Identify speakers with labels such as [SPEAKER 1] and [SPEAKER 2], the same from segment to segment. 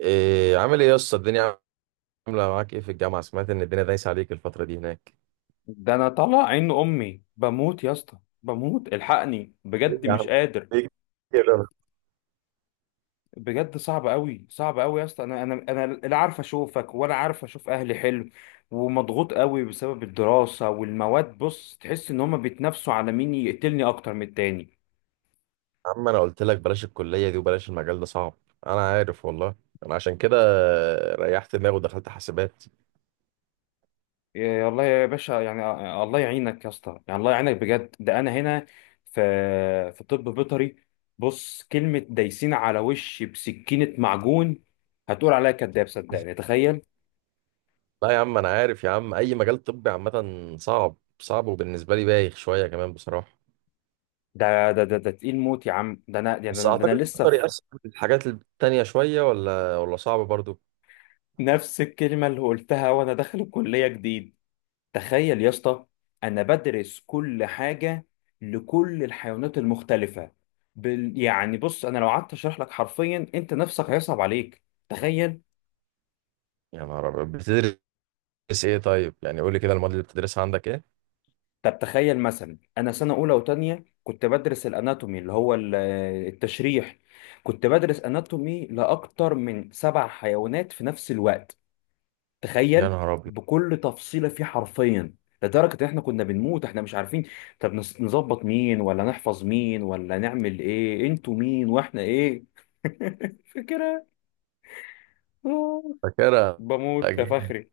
[SPEAKER 1] إيه عامل ايه يا اسطى؟ الدنيا عامله معاك ايه في الجامعه؟ سمعت ان الدنيا دايسه عليك الفتره دي هناك.
[SPEAKER 2] ده انا طالع عين امي، بموت يا اسطى بموت، الحقني
[SPEAKER 1] ايه
[SPEAKER 2] بجد
[SPEAKER 1] يا
[SPEAKER 2] مش
[SPEAKER 1] عم؟
[SPEAKER 2] قادر.
[SPEAKER 1] ليه كده؟
[SPEAKER 2] بجد صعب قوي صعب قوي يا اسطى، انا لا عارف اشوفك ولا عارف اشوف اهلي. حلو ومضغوط قوي بسبب الدراسة والمواد. بص، تحس ان هما بيتنافسوا على مين يقتلني اكتر من التاني.
[SPEAKER 1] يا عم انا قلت لك بلاش الكليه دي وبلاش المجال ده صعب. انا عارف والله. انا عشان كده ريحت دماغي ودخلت حاسبات.
[SPEAKER 2] يا الله يا باشا يعني. الله يعينك يا اسطى، يعني الله يعينك بجد. ده انا هنا في طب بيطري. بص، كلمة دايسين على وشي بسكينة معجون، هتقول عليا كداب. صدقني، تخيل.
[SPEAKER 1] لا يا عم انا عارف يا عم، اي مجال طبي عامه صعب صعب، وبالنسبه لي بايخ شويه كمان بصراحه.
[SPEAKER 2] ده تقيل موت يا عم. ده انا يعني ده
[SPEAKER 1] بس
[SPEAKER 2] انا, ده
[SPEAKER 1] اعتقد
[SPEAKER 2] أنا لسه
[SPEAKER 1] تقدر
[SPEAKER 2] في
[SPEAKER 1] يأثر في الحاجات التانية شويه ولا صعب برضو؟
[SPEAKER 2] نفس الكلمه اللي قلتها وانا داخل الكليه جديد. تخيل يا اسطى، انا بدرس كل حاجه لكل الحيوانات المختلفه. يعني بص، انا لو قعدت اشرح لك حرفيا، انت نفسك هيصعب عليك. تخيل.
[SPEAKER 1] يا نهار ابيض، بتدرس ايه؟ طيب يعني قول لي كده، المواد اللي بتدرسها عندك ايه؟
[SPEAKER 2] طب تخيل مثلا، انا سنه اولى وتانية كنت بدرس الاناتومي اللي هو التشريح. كنت بدرس اناتومي لاكتر من 7 حيوانات في نفس الوقت.
[SPEAKER 1] يا
[SPEAKER 2] تخيل،
[SPEAKER 1] نهار ابيض.
[SPEAKER 2] بكل تفصيله فيه حرفيا، لدرجه ان احنا كنا بنموت. احنا مش عارفين طب نظبط مين ولا نحفظ مين ولا نعمل ايه؟ انتوا مين واحنا ايه؟ فكره. آه.
[SPEAKER 1] فاكرها؟
[SPEAKER 2] بموت يا
[SPEAKER 1] أكيد.
[SPEAKER 2] فخري،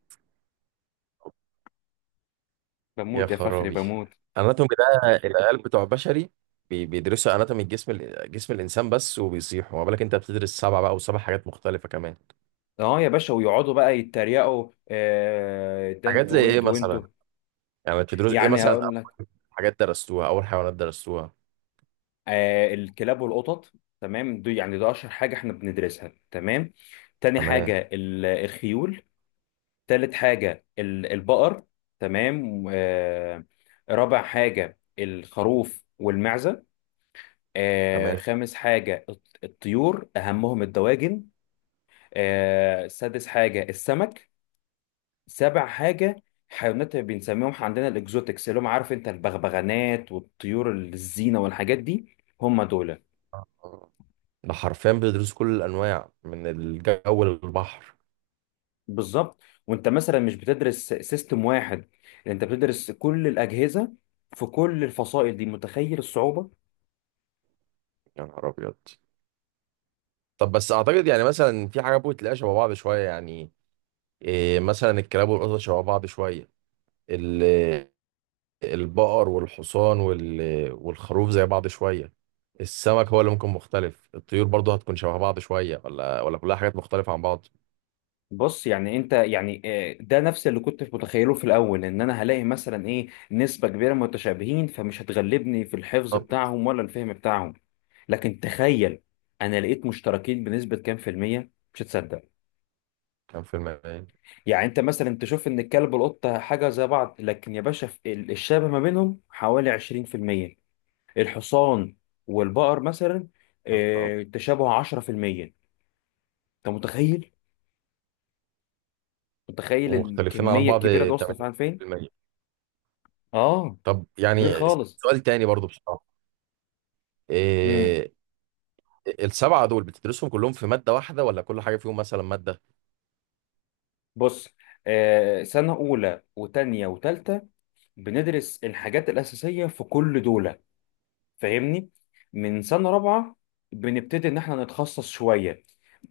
[SPEAKER 1] يا
[SPEAKER 2] بموت يا فخري،
[SPEAKER 1] خرابي،
[SPEAKER 2] بموت.
[SPEAKER 1] اناتومي ده العيال بتوع بشري بيدرسوا اناتومي جسم الانسان بس، وبيصيحوا، ما بالك انت بتدرس سبعه بقى، وسبع حاجات مختلفه كمان.
[SPEAKER 2] اه يا باشا، ويقعدوا بقى يتريقوا ده
[SPEAKER 1] حاجات زي
[SPEAKER 2] انتوا
[SPEAKER 1] ايه
[SPEAKER 2] وانتوا
[SPEAKER 1] مثلا؟
[SPEAKER 2] وانتوا.
[SPEAKER 1] يعني بتدرس ايه
[SPEAKER 2] يعني
[SPEAKER 1] مثلا
[SPEAKER 2] هقول
[SPEAKER 1] اول؟
[SPEAKER 2] لك،
[SPEAKER 1] حاجات درستوها اول، حيوانات درستوها؟
[SPEAKER 2] الكلاب والقطط. تمام، دي يعني ده اشهر حاجه احنا بندرسها. تمام. تاني
[SPEAKER 1] تمام.
[SPEAKER 2] حاجه الخيول. تالت حاجة البقر. تمام. رابع حاجة الخروف والمعزة.
[SPEAKER 1] تمام.
[SPEAKER 2] خامس حاجة الطيور، أهمهم الدواجن. سادس حاجة السمك. سابع حاجة حيوانات بنسميهم عندنا الإكزوتكس، اللي هم عارف أنت البغبغانات والطيور الزينة والحاجات دي. هم دول.
[SPEAKER 1] ده حرفيا بيدرسوا كل الانواع من الجو للبحر.
[SPEAKER 2] بالظبط. وأنت مثلا مش بتدرس سيستم واحد، أنت بتدرس كل الأجهزة في كل الفصائل دي. متخيل الصعوبة؟
[SPEAKER 1] يا نهار ابيض. طب بس اعتقد يعني مثلا في حاجه ممكن تلاقيها شبه بعض شويه، يعني إيه، مثلا الكلاب والقطط شبه بعض شويه، البقر والحصان وال... والخروف زي بعض شوية، السمك هو اللي ممكن مختلف، الطيور برضه هتكون شبه بعض شوية ولا كلها حاجات مختلفة عن بعض؟
[SPEAKER 2] بص يعني انت يعني، ده نفس اللي كنت متخيله في الاول، ان انا هلاقي مثلا ايه نسبة كبيرة متشابهين، فمش هتغلبني في الحفظ
[SPEAKER 1] طب
[SPEAKER 2] بتاعهم ولا الفهم بتاعهم. لكن تخيل، انا لقيت مشتركين بنسبة كام في المية، مش هتصدق.
[SPEAKER 1] كان فيلم ايه؟
[SPEAKER 2] يعني انت مثلا تشوف ان الكلب والقطة حاجة زي بعض، لكن يا باشا في الشبه ما بينهم حوالي 20%. الحصان والبقر مثلا،
[SPEAKER 1] يا رب.
[SPEAKER 2] تشابه 10%. انت متخيل
[SPEAKER 1] ومختلفين عن
[SPEAKER 2] الكمية
[SPEAKER 1] بعض
[SPEAKER 2] الكبيرة دي وصلت فعلا فين؟
[SPEAKER 1] 80%.
[SPEAKER 2] اه،
[SPEAKER 1] طب
[SPEAKER 2] كبير
[SPEAKER 1] يعني
[SPEAKER 2] خالص.
[SPEAKER 1] سؤال تاني برضه بصراحة.
[SPEAKER 2] امم.
[SPEAKER 1] إيه، السبعة دول بتدرسهم كلهم في مادة واحدة، ولا كل حاجة فيهم مثلا مادة؟
[SPEAKER 2] بص، سنة أولى وتانية وتالتة بندرس الحاجات الأساسية في كل دولة. فاهمني؟ من سنة رابعة بنبتدي إن إحنا نتخصص شوية.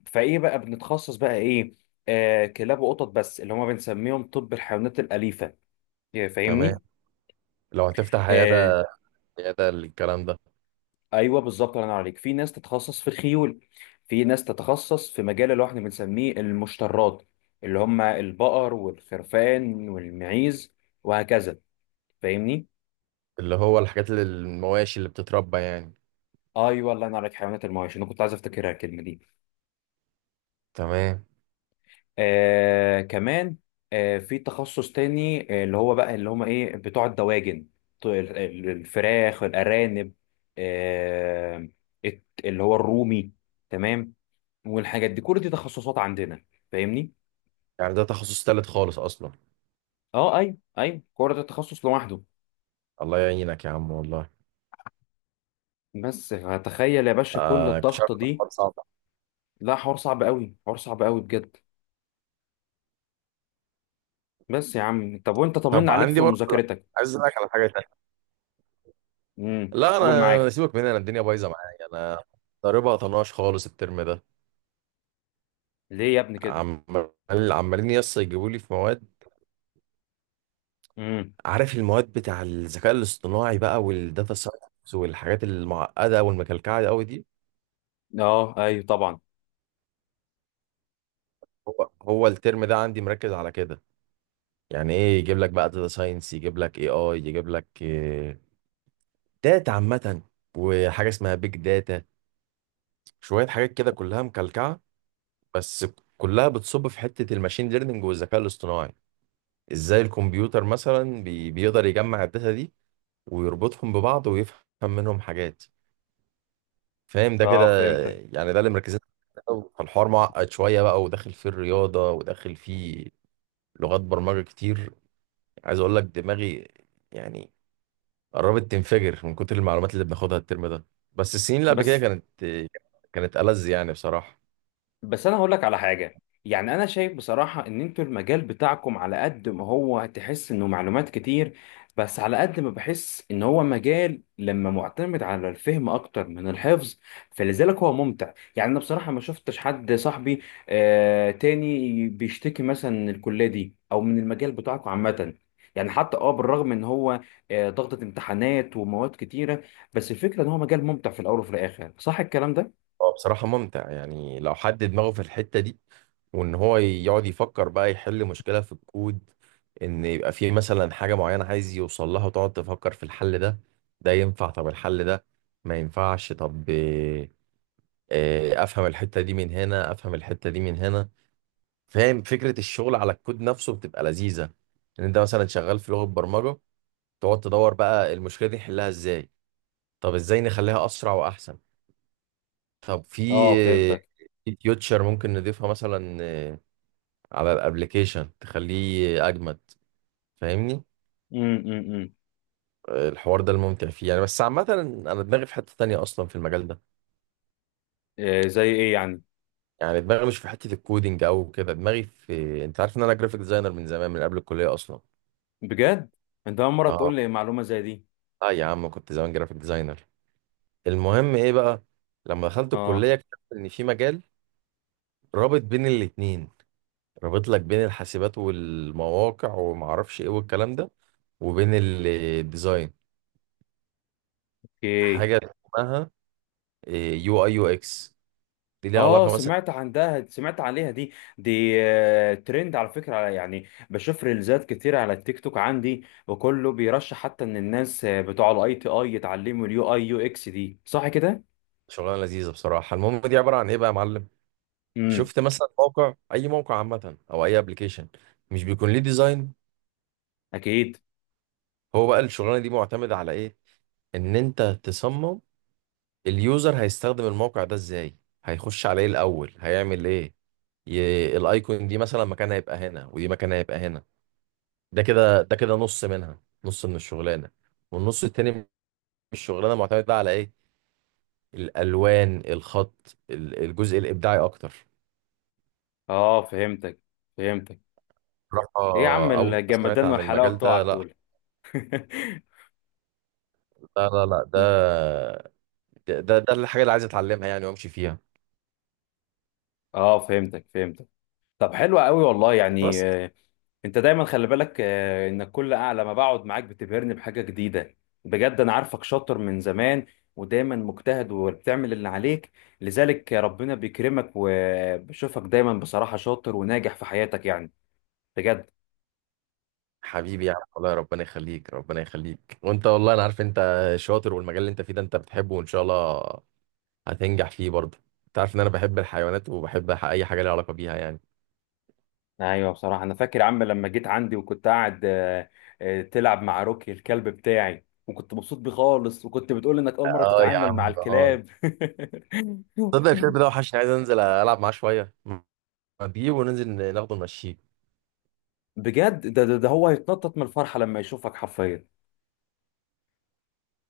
[SPEAKER 2] فإيه بقى بنتخصص بقى إيه؟ كلاب وقطط بس اللي هما بنسميهم طب الحيوانات الأليفة.
[SPEAKER 1] تمام.
[SPEAKER 2] فاهمني؟
[SPEAKER 1] لو هتفتح
[SPEAKER 2] آه،
[SPEAKER 1] عيادة، عيادة الكلام ده؟
[SPEAKER 2] ايوه بالظبط، الله ينور عليك. في ناس تتخصص في الخيول، في ناس تتخصص في مجال اللي هو احنا بنسميه المشترات، اللي هم البقر والخرفان والمعيز، وهكذا. فاهمني؟
[SPEAKER 1] اللي هو الحاجات اللي المواشي اللي بتتربى يعني.
[SPEAKER 2] ايوه، الله ينور عليك. حيوانات المواشي، انا كنت عايز افتكرها الكلمه دي.
[SPEAKER 1] تمام.
[SPEAKER 2] كمان، في تخصص تاني، اللي هو بقى اللي هم ايه، بتوع الدواجن، بتوع الفراخ، الارانب، آه اللي هو الرومي. تمام. والحاجات دي، كل دي تخصصات عندنا. فاهمني؟
[SPEAKER 1] يعني ده تخصص تالت خالص أصلا؟
[SPEAKER 2] اه، ايوه ايوه كوره، ده تخصص لوحده.
[SPEAKER 1] الله يعينك يا عم والله.
[SPEAKER 2] بس تخيل يا باشا كل
[SPEAKER 1] آه، كنت عارف
[SPEAKER 2] الضغطه
[SPEAKER 1] إن
[SPEAKER 2] دي.
[SPEAKER 1] الحوار صعب.
[SPEAKER 2] لا، حوار صعب قوي، حوار صعب قوي بجد. بس يا عم، طب وانت طمنا
[SPEAKER 1] طب
[SPEAKER 2] عليك
[SPEAKER 1] عندي
[SPEAKER 2] في
[SPEAKER 1] برضه،
[SPEAKER 2] مذاكرتك.
[SPEAKER 1] عايز اسالك على حاجه تانية.
[SPEAKER 2] امم،
[SPEAKER 1] لا
[SPEAKER 2] قول،
[SPEAKER 1] انا
[SPEAKER 2] معاك.
[SPEAKER 1] سيبك من انا، الدنيا بايظه معايا انا، ضاربها طناش خالص الترم ده.
[SPEAKER 2] ليه يا ابني كده؟
[SPEAKER 1] عمال عمالين يس يجيبوا لي في مواد.
[SPEAKER 2] امم.
[SPEAKER 1] عارف المواد بتاع الذكاء الاصطناعي بقى، والداتا ساينس، والحاجات المعقده والمكلكعه قوي دي؟
[SPEAKER 2] اه، ايوه طبعا.
[SPEAKER 1] هو الترم ده عندي مركز على كده. يعني ايه، يجيب لك بقى داتا ساينس، يجيب لك اي اي، يجيب لك داتا عامه، وحاجه اسمها بيج داتا، شوية حاجات كده كلها مكلكعة، بس كلها بتصب في حتة الماشين ليرنينج والذكاء الاصطناعي. ازاي الكمبيوتر مثلا بيقدر يجمع الداتا دي، ويربطهم ببعض، ويفهم منهم حاجات. فاهم ده كده؟
[SPEAKER 2] اه، فهمتك.
[SPEAKER 1] يعني ده اللي مركزين عليه. فالحوار معقد شوية بقى، وداخل فيه الرياضة، وداخل فيه لغات برمجة كتير. عايز اقول لك دماغي يعني قربت تنفجر من كتر المعلومات اللي بناخدها الترم ده. بس السنين اللي قبل كده
[SPEAKER 2] بس
[SPEAKER 1] كانت كانت ألذ يعني بصراحة.
[SPEAKER 2] بس انا هقول لك على حاجه، يعني انا شايف بصراحه ان انتوا المجال بتاعكم على قد ما هو تحس انه معلومات كتير، بس على قد ما بحس ان هو مجال لما معتمد على الفهم اكتر من الحفظ. فلذلك هو ممتع يعني. انا بصراحه ما شفتش حد صاحبي تاني بيشتكي مثلا من الكليه دي او من المجال بتاعكم عامه. يعني حتى بالرغم ان هو ضغطة امتحانات ومواد كتيره، بس الفكره ان هو مجال ممتع في الاول وفي الاخر. صح الكلام ده؟
[SPEAKER 1] هو بصراحة ممتع، يعني لو حد دماغه في الحتة دي، وإن هو يقعد يفكر بقى، يحل مشكلة في الكود، إن يبقى فيه مثلا حاجة معينة عايز يوصل لها، وتقعد تفكر في الحل ده، ده ينفع؟ طب الحل ده ما ينفعش؟ طب إيه، إيه، أفهم الحتة دي من هنا، أفهم الحتة دي من هنا. فاهم فكرة الشغل على الكود نفسه بتبقى لذيذة، إن أنت مثلا شغال في لغة برمجة، تقعد تدور بقى المشكلة دي نحلها إزاي، طب إزاي نخليها أسرع وأحسن، طب
[SPEAKER 2] اه،
[SPEAKER 1] في
[SPEAKER 2] فهمتك.
[SPEAKER 1] في فيوتشر ممكن نضيفها مثلا، على الابليكيشن تخليه اجمد. فاهمني؟
[SPEAKER 2] امم.
[SPEAKER 1] الحوار ده الممتع فيه يعني، بس عامة انا دماغي في حتة تانية اصلا في المجال ده.
[SPEAKER 2] زي ايه يعني؟
[SPEAKER 1] يعني دماغي مش في حتة الكودينج او كده، دماغي في، انت عارف ان انا جرافيك ديزاينر من زمان من قبل الكلية اصلا.
[SPEAKER 2] بجد، انت اول مره تقول
[SPEAKER 1] اه.
[SPEAKER 2] لي معلومه زي دي.
[SPEAKER 1] اه يا عم، كنت زمان جرافيك ديزاينر. المهم ايه بقى، لما دخلت
[SPEAKER 2] اه.
[SPEAKER 1] الكلية اكتشفت ان في مجال رابط بين الاتنين، رابط لك بين الحاسبات والمواقع وما اعرفش ايه والكلام ده، وبين الديزاين.
[SPEAKER 2] اوكي.
[SPEAKER 1] حاجه اسمها يو اي يو اكس، دي ليها
[SPEAKER 2] اه،
[SPEAKER 1] علاقه مثلا.
[SPEAKER 2] سمعت عندها، سمعت عليها دي. دي ترند على فكره، يعني بشوف ريلزات كتير على التيك توك عندي، وكله بيرشح حتى ان الناس، بتوع الاي تي اي يتعلموا اليو اي يو اكس دي. صح كده؟
[SPEAKER 1] شغلانه لذيذه بصراحه. المهم دي عباره عن ايه بقى يا معلم؟
[SPEAKER 2] امم.
[SPEAKER 1] شفت مثلا موقع، اي موقع عامه، او اي ابلكيشن، مش بيكون ليه ديزاين؟
[SPEAKER 2] اكيد.
[SPEAKER 1] هو بقى الشغلانه دي معتمده على ايه؟ ان انت تصمم اليوزر هيستخدم الموقع ده ازاي، هيخش على ايه الاول، هيعمل ايه، الايكون دي مثلا مكانها هيبقى هنا، ودي مكانها هيبقى هنا. ده كده ده كده نص منها، نص من الشغلانه. والنص التاني من الشغلانه معتمد بقى على ايه؟ الالوان، الخط، الجزء الابداعي اكتر.
[SPEAKER 2] اه، فهمتك فهمتك. ايه يا عم
[SPEAKER 1] بصراحه اول ما سمعت
[SPEAKER 2] الجمدان
[SPEAKER 1] عن
[SPEAKER 2] والحلاوه
[SPEAKER 1] المجال
[SPEAKER 2] بتوعك
[SPEAKER 1] ده، لا
[SPEAKER 2] دول!
[SPEAKER 1] لا لا لا، ده ده الحاجه اللي عايز اتعلمها يعني وامشي فيها.
[SPEAKER 2] اه، فهمتك فهمتك. طب حلو قوي والله يعني.
[SPEAKER 1] بس
[SPEAKER 2] انت دايما خلي بالك انك كل اعلى ما بقعد معاك بتبهرني بحاجه جديده. بجد انا عارفك شاطر من زمان، ودايما مجتهد وبتعمل اللي عليك، لذلك ربنا بيكرمك، وبشوفك دايما بصراحه شاطر وناجح في حياتك يعني. بجد.
[SPEAKER 1] حبيبي يا عم والله، ربنا يخليك ربنا يخليك، وانت والله انا عارف انت شاطر، والمجال اللي انت فيه ده انت بتحبه، وان شاء الله هتنجح فيه برضه. انت عارف ان انا بحب الحيوانات، وبحب اي حاجه ليها علاقه بيها يعني.
[SPEAKER 2] ايوه بصراحه، انا فاكر يا عم لما جيت عندي وكنت قاعد تلعب مع روكي الكلب بتاعي، وكنت مبسوط بيه خالص، وكنت بتقول انك اول مره
[SPEAKER 1] اه يا
[SPEAKER 2] تتعامل مع
[SPEAKER 1] عم اه.
[SPEAKER 2] الكلاب.
[SPEAKER 1] تصدق الشاب ده وحشني، عايز انزل العب معاه شويه، اجيبه وننزل، ناخده نمشيه.
[SPEAKER 2] بجد، ده هو هيتنطط من الفرحه لما يشوفك حرفيا.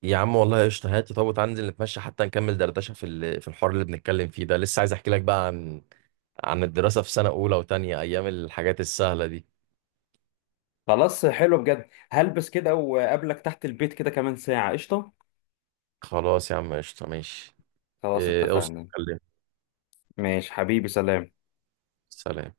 [SPEAKER 1] يا عم والله قشطه، هات طب، تعالى ننزل نتمشى حتى، نكمل دردشه في في الحوار اللي بنتكلم فيه ده، لسه عايز احكي لك بقى عن عن الدراسه في سنه اولى وتانية، ايام الحاجات السهله دي.
[SPEAKER 2] خلاص، حلو بجد. هلبس كده وقابلك تحت البيت كده كمان ساعة. قشطة.
[SPEAKER 1] خلاص يا عم قشطه ماشي.
[SPEAKER 2] خلاص
[SPEAKER 1] اوصل
[SPEAKER 2] اتفقنا.
[SPEAKER 1] كلمني.
[SPEAKER 2] ماشي حبيبي، سلام.
[SPEAKER 1] سلام.